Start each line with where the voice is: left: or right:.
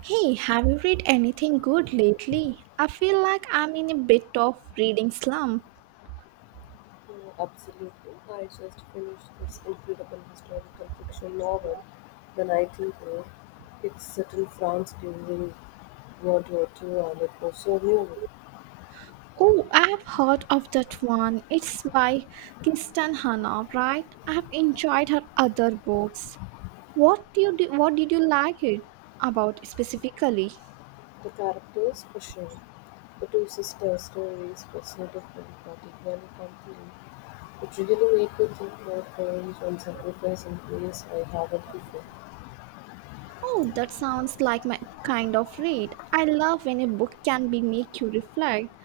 right: Hey, have you read anything good lately? I feel like I'm in a bit of reading slump.
left: Absolutely. I just finished this incredible historical fiction novel, The Nightingale. It's set in France during World War II and it was so new.
right: Oh, I have heard of that one. It's by Kirsten Hanna, right? I have enjoyed her other books. What do you do, what did you like it about specifically?
left: The characters were shared. The two sisters' stories were so different but equally compelling. It really made me think about courage and sacrifice in ways I haven't before.
right: Oh, that sounds like my kind of read. I love when a book can be make you reflect.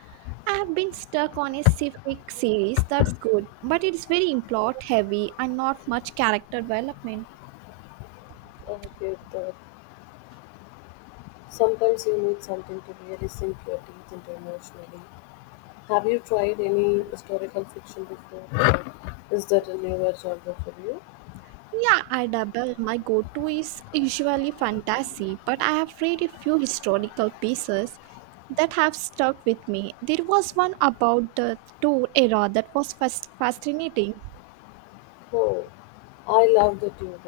right: I have been stuck on a civic series that's good, but it's very plot heavy and not much character development.
left: I get that sometimes you need something to really sink your teeth into emotionally. Have you tried any historical fiction before, or is that a newer genre for you?
right: Yeah, I double. My go to is usually fantasy, but I have read a few historical pieces that have stuck with me. There was one about the Tour era that was fascinating.
left: Oh, I love the Tudors.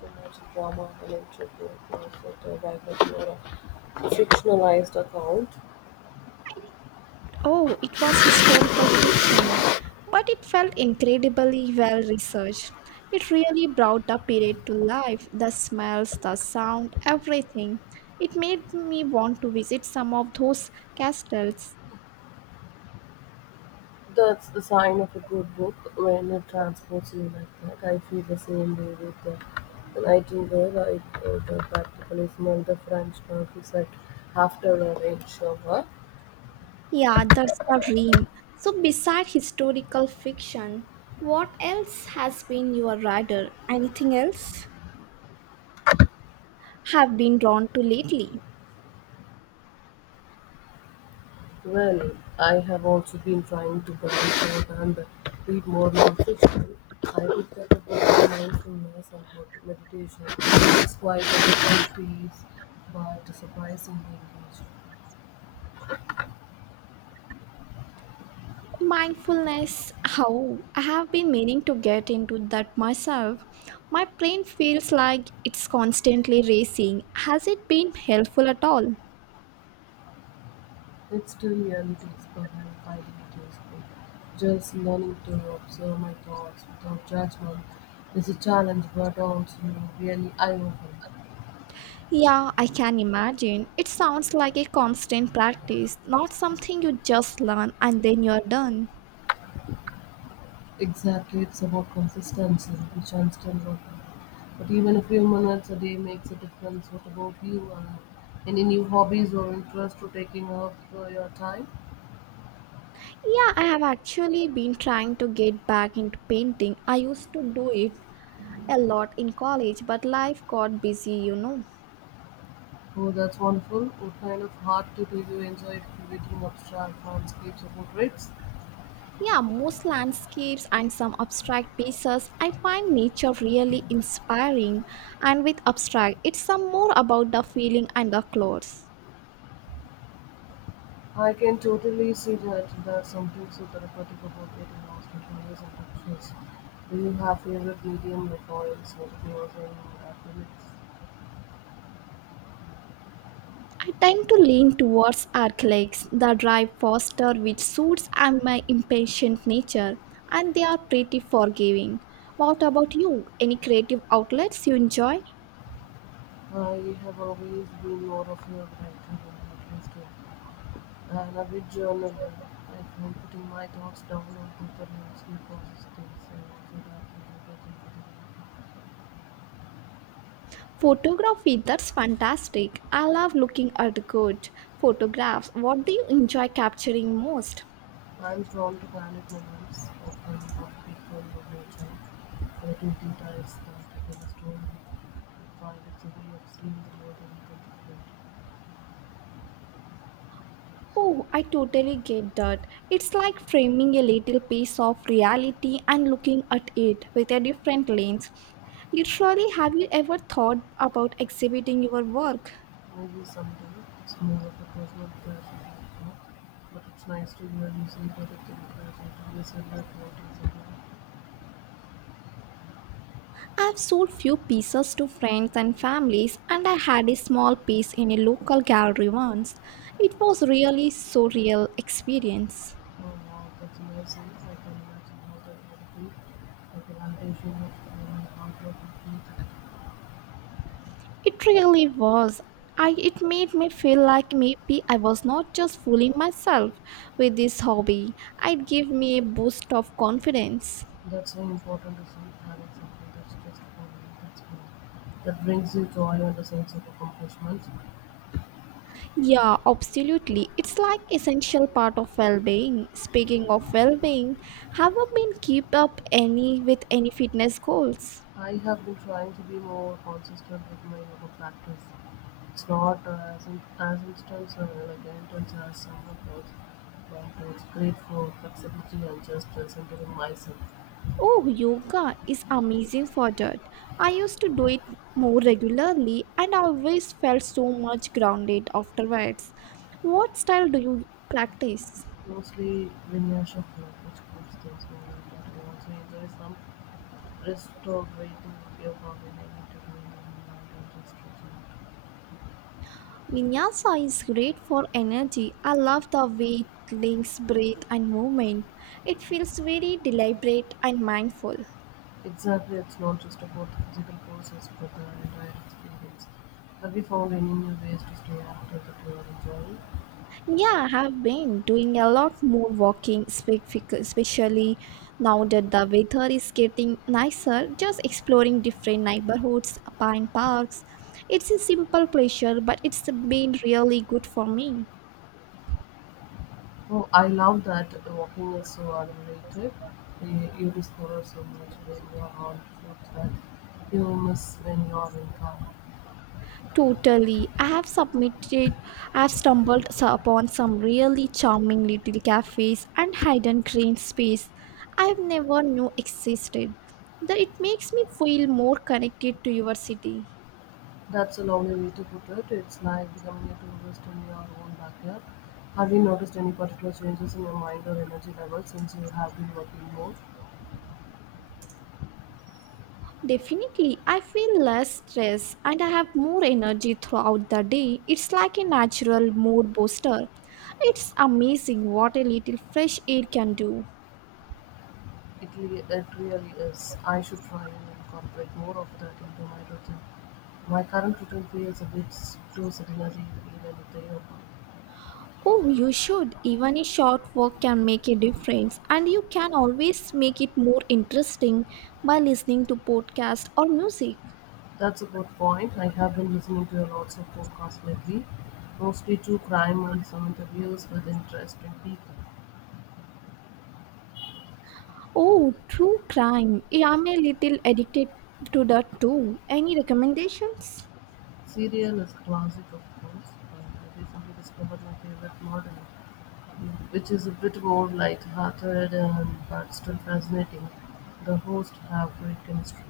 left: So much drama and intrigue. I set a biography or a fictionalized account.
right: Oh, it was historical fiction, but it felt incredibly well researched. It really brought the period to life the smells, the sound, everything. It made me want to visit some of those castles.
left: That's a sign of a good book when it transports you like that. I feel the same way with the Nightingale. I the practically smell the French countryside after a rain shower.
right: Yeah, that's the dream. So, beside historical fiction, what else has been your rider? Anything else have been drawn to lately?
left: Well, I have also been trying to branch out and read more non I picked up a book on mindfulness and meditation. It's quite a different piece, but surprisingly engaging.
right: Mindfulness, how I have been meaning to get into that myself. My brain feels like it's constantly racing. Has it been helpful at all?
left: It still really takes a while finding it useful. Just learning to observe my thoughts without judgment is a challenge, but also really eye-opening.
right: Yeah, I can imagine. It sounds like a constant practice, not something you just learn and then you're done.
left: Exactly, it's about consistency, which I'm still working on. But even a few minutes a day makes a difference. What about you? Any new hobbies or interests to taking up your time?
right: Yeah, I have actually been trying to get back into painting. I used to do it a lot in college, but life got busy.
left: Oh, that's wonderful. What kind of art do you enjoy creating abstract landscapes or portraits?
right: Yeah, most landscapes and some abstract pieces. I find nature really inspiring, and with abstract, it's some more about the feeling and the clothes.
left: I can totally see that there's something so therapeutic about getting lost in colors and textures. Do you have favorite medium like oils, watercolors, and acrylics?
right: I tend to lean towards acrylics that drive faster, which suits and my impatient nature, and they are pretty forgiving. What about you? Any creative outlets you enjoy?
left: I have always been more of a writer than a thinker. An avid journaler, I find putting my thoughts down on paper helps me process things and also that people get into the
right: Photography, that's fantastic. I love looking at good photographs. What do you enjoy capturing most?
left: I am drawn to panic moments, often of people or nature, little details that tell a story. I find it's a way of seeing the world in a different way.
right: Oh, I totally get that. It's like framing a little piece of reality and looking at it with a different lens. Literally, have you ever thought about exhibiting your work?
left: Maybe someday it's more of a personal pleasure than a but it's nice to hear you say that it encourages you to listen to what is around.
right: I've sold few pieces to friends and families, and I had a small piece in a local gallery once. It was really surreal experience.
left: Oh wow, that's amazing. I can imagine how that would be. Like an unleashing of outward completely.
right: It really was. It made me feel like maybe I was not just fooling myself with this hobby. It gave me a boost of confidence.
left: That's so important to see having something that's just for me, that's for That brings you joy and a sense of accomplishment.
right: Yeah, absolutely. It's like essential part of well-being. Speaking of well-being, have you been keep up any with any fitness goals?
left: I have been trying to be more consistent with my yoga practice. It's not as, in, as instance like intense as someone else, but it's great for flexibility and just centering myself.
right: Oh, yoga is amazing for that. I used to do it more regularly and I always felt so much grounded afterwards. What style do you practice?
left: Mostly linear shuffler, which keeps things moving, but I also enjoy some restorative yoga when I need to remember my attention stretching.
right: Vinyasa is great for energy. I love the way it links breath and movement. It feels very deliberate and mindful.
left: Exactly, it's not just about the physical process, but the entire experience. Have you found any new ways to stay active that you are enjoying?
right: Yeah, I have been doing a lot more walking, especially now that the weather is getting nicer. Just exploring different neighborhoods, pine parks. It's a simple pleasure, but it's been really good for me.
left: Oh, I love that walking is so underrated. You discover so much when you are on foot that you miss when you are in car.
right: Totally. I have stumbled upon some really charming little cafes and hidden green space I've never knew existed. That it makes me feel more connected to your city.
left: That's a lovely way to put it. It's like becoming a tourist in your own backyard. Have you noticed any particular changes in your mind or energy level since you have been working more?
right: Definitely, I feel less stress and I have more energy throughout the day. It's like a natural mood booster. It's amazing what a little fresh air can do.
left: It, it really is. I should try and incorporate more of that into my routine. My current routine feels a bit too sedentary even if they are.
right: Oh, you should. Even a short walk can make a difference, and you can always make it more interesting by listening to podcast or music.
left: That's a good point. I have been listening to lots of podcasts lately, mostly to crime and some interviews with interesting people.
right: Oh, true crime. Yeah, I'm a little addicted to that too. Any recommendations?
left: Serial is classic of course, and I recently discovered my favorite model, which is a bit more light-hearted and but still fascinating. The hosts have great chemistry.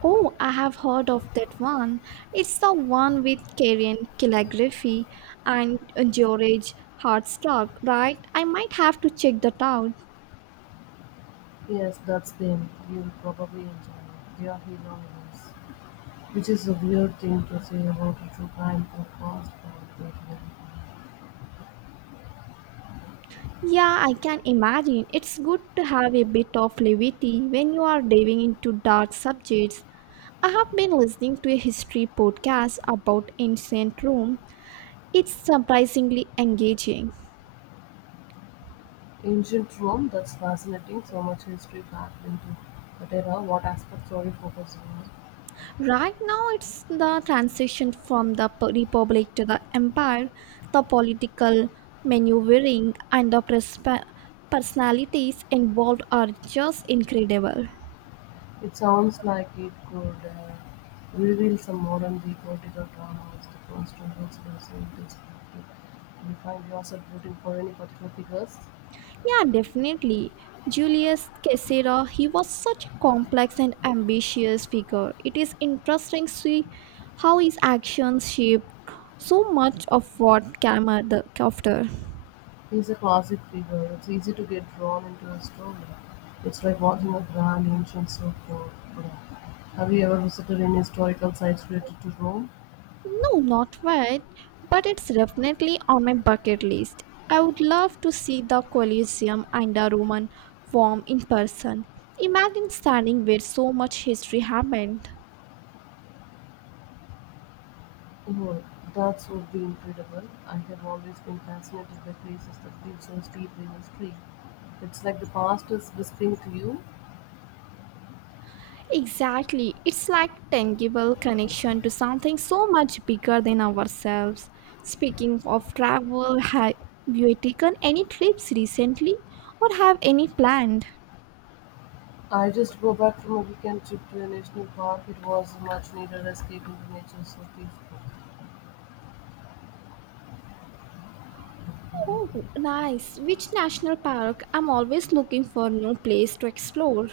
right: Oh, I have heard of that one. It's the one with Karen calligraphy and George Hartstock, right? I might have to check that out.
left: Yes, that's them. You'll probably enjoy it. They are hilarious, which is a weird thing to say about a true crime podcast, but they really are.
right: Yeah, I can imagine. It's good to have a bit of levity when you are diving into dark subjects. I have been listening to a history podcast about ancient Rome. It's surprisingly engaging.
left: Ancient Rome, that's fascinating. So much history packed into that era. What aspects are you focusing on?
right: Right now, it's the transition from the republic to the empire, the political maneuvering, and the personalities involved are just incredible.
left: It sounds like it could reveal some modern-day political drama as the constituents losing perspective. You find yourself rooting for any particular figures.
right: Yeah, definitely. Julius Caesar, he was such a complex and ambitious figure. It is interesting to see how his actions shaped so much of what came after.
left: He's a classic figure. It's easy to get drawn into a story. It's like watching a grand ancient soap opera. Have you ever visited any historical sites related to Rome?
right: No, not yet, but it's definitely on my bucket list. I would love to see the Colosseum and the Roman Forum in person. Imagine standing where so much history happened.
left: Oh, that would be incredible. I have always been fascinated by places that feel so steeply in history. It's like the past is whispering to you.
right: Exactly, it's like tangible connection to something so much bigger than ourselves. Speaking of travel, have you taken any trips recently or have any planned?
left: I just go back from a weekend trip to a national park. It was a much needed escape into nature so peaceful.
right: Oh, nice. Which national park? I'm always looking for new place to explore.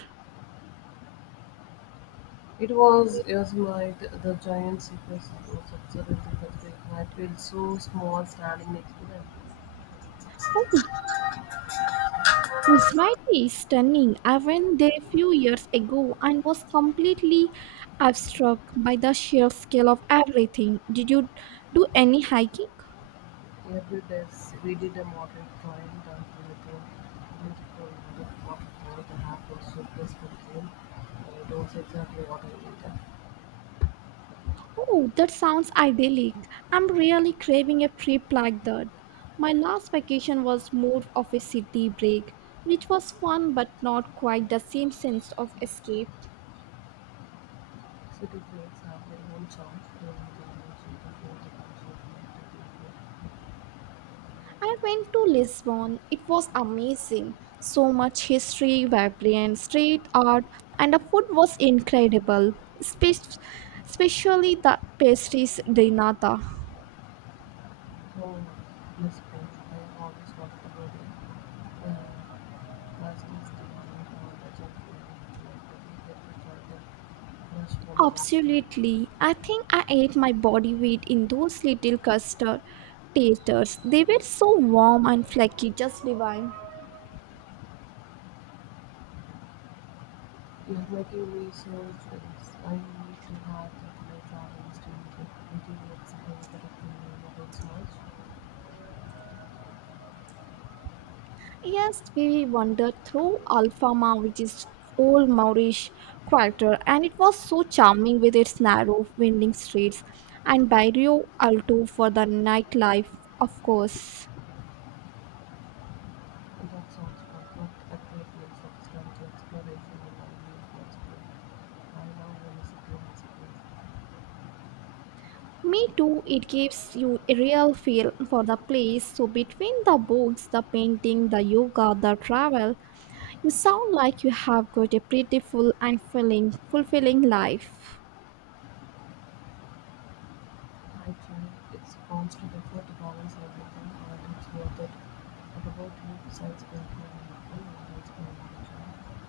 left: It was Yosemite, the giant sequoias was absolutely breathtaking. I feel so small standing next to them.
right: Oh, Yosemite is stunning. I went there a few years ago and was completely struck by the sheer scale of everything. Did you do any hiking?
left: Every day we did a moderate climb down to the thing. Beautiful with waterfall. The half was so peaceful came. I don't say exactly what I needed.
right: Oh, that sounds idyllic. I'm really craving a trip like that. My last vacation was more of a city break, which was fun but not quite the same sense of escape.
left: City breaks have their own charm. They are the the most beautiful.
right: I went to Lisbon. It was amazing. So much history, vibrant street art, and the food was incredible, Spe- especially the pastries de nata.
left: So, this paint I always compatible with plasticity and counter-jet flash monobacter.
right: Absolutely. I think I ate my body weight in those little custard taters. They were so warm and flaky, just divine.
left: You're making me so jealous. I need to have that my travel is doing it. Making me excited that I can learn about so much.
right: Yes, we wandered through Alfama, which is old Moorish quarter, and it was so charming with its narrow, winding streets, and Barrio Alto for the nightlife, of course.
left: And that sounds fun, but a great mix of strategy, exploration, and ideas for spring. I now want to see the city has spring.
right: Me too, it gives you a real feel for the place. So, between the books, the painting, the yoga, the travel, you sound like you have got a pretty fulfilling life.
left: Actually, it wants to defer performance everything or it's worth it. What About you besides being programmable, what else can I mention?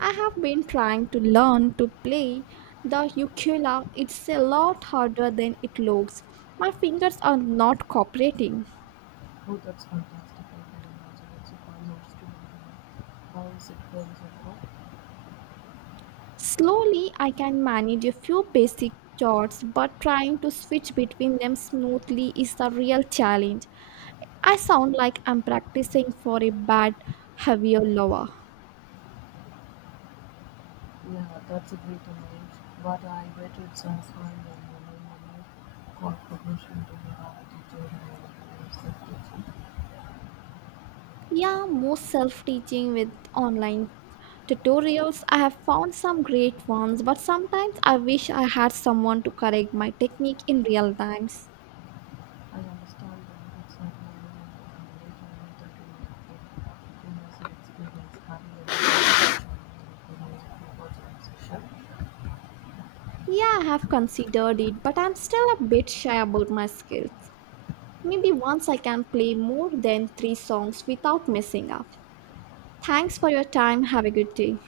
right: I have been trying to learn to play the ukulele. It's a lot harder than it looks. My fingers are not cooperating.
left: Oh, that's fantastic. I can imagine it's a fun notes to remember. How is it going so far?
right: Slowly, I can manage a few basic chords, but trying to switch between them smoothly is the real challenge. I sound like I'm practicing for a bad heavier lover.
left: Yeah, that's a great image, but I bet it's as high as the money, corporation to have a teacher and a safety
right: Yeah, most self teaching with online tutorials. I have found some great ones, but sometimes I wish I had someone to correct my technique in real times.
left: I understand that that's not normal and the combination of the two gives us experience having a different
right: Yeah, I have considered it, but I'm still a bit shy about my skills. Maybe once I can play more than three songs without messing up. Thanks for your time. Have a good day.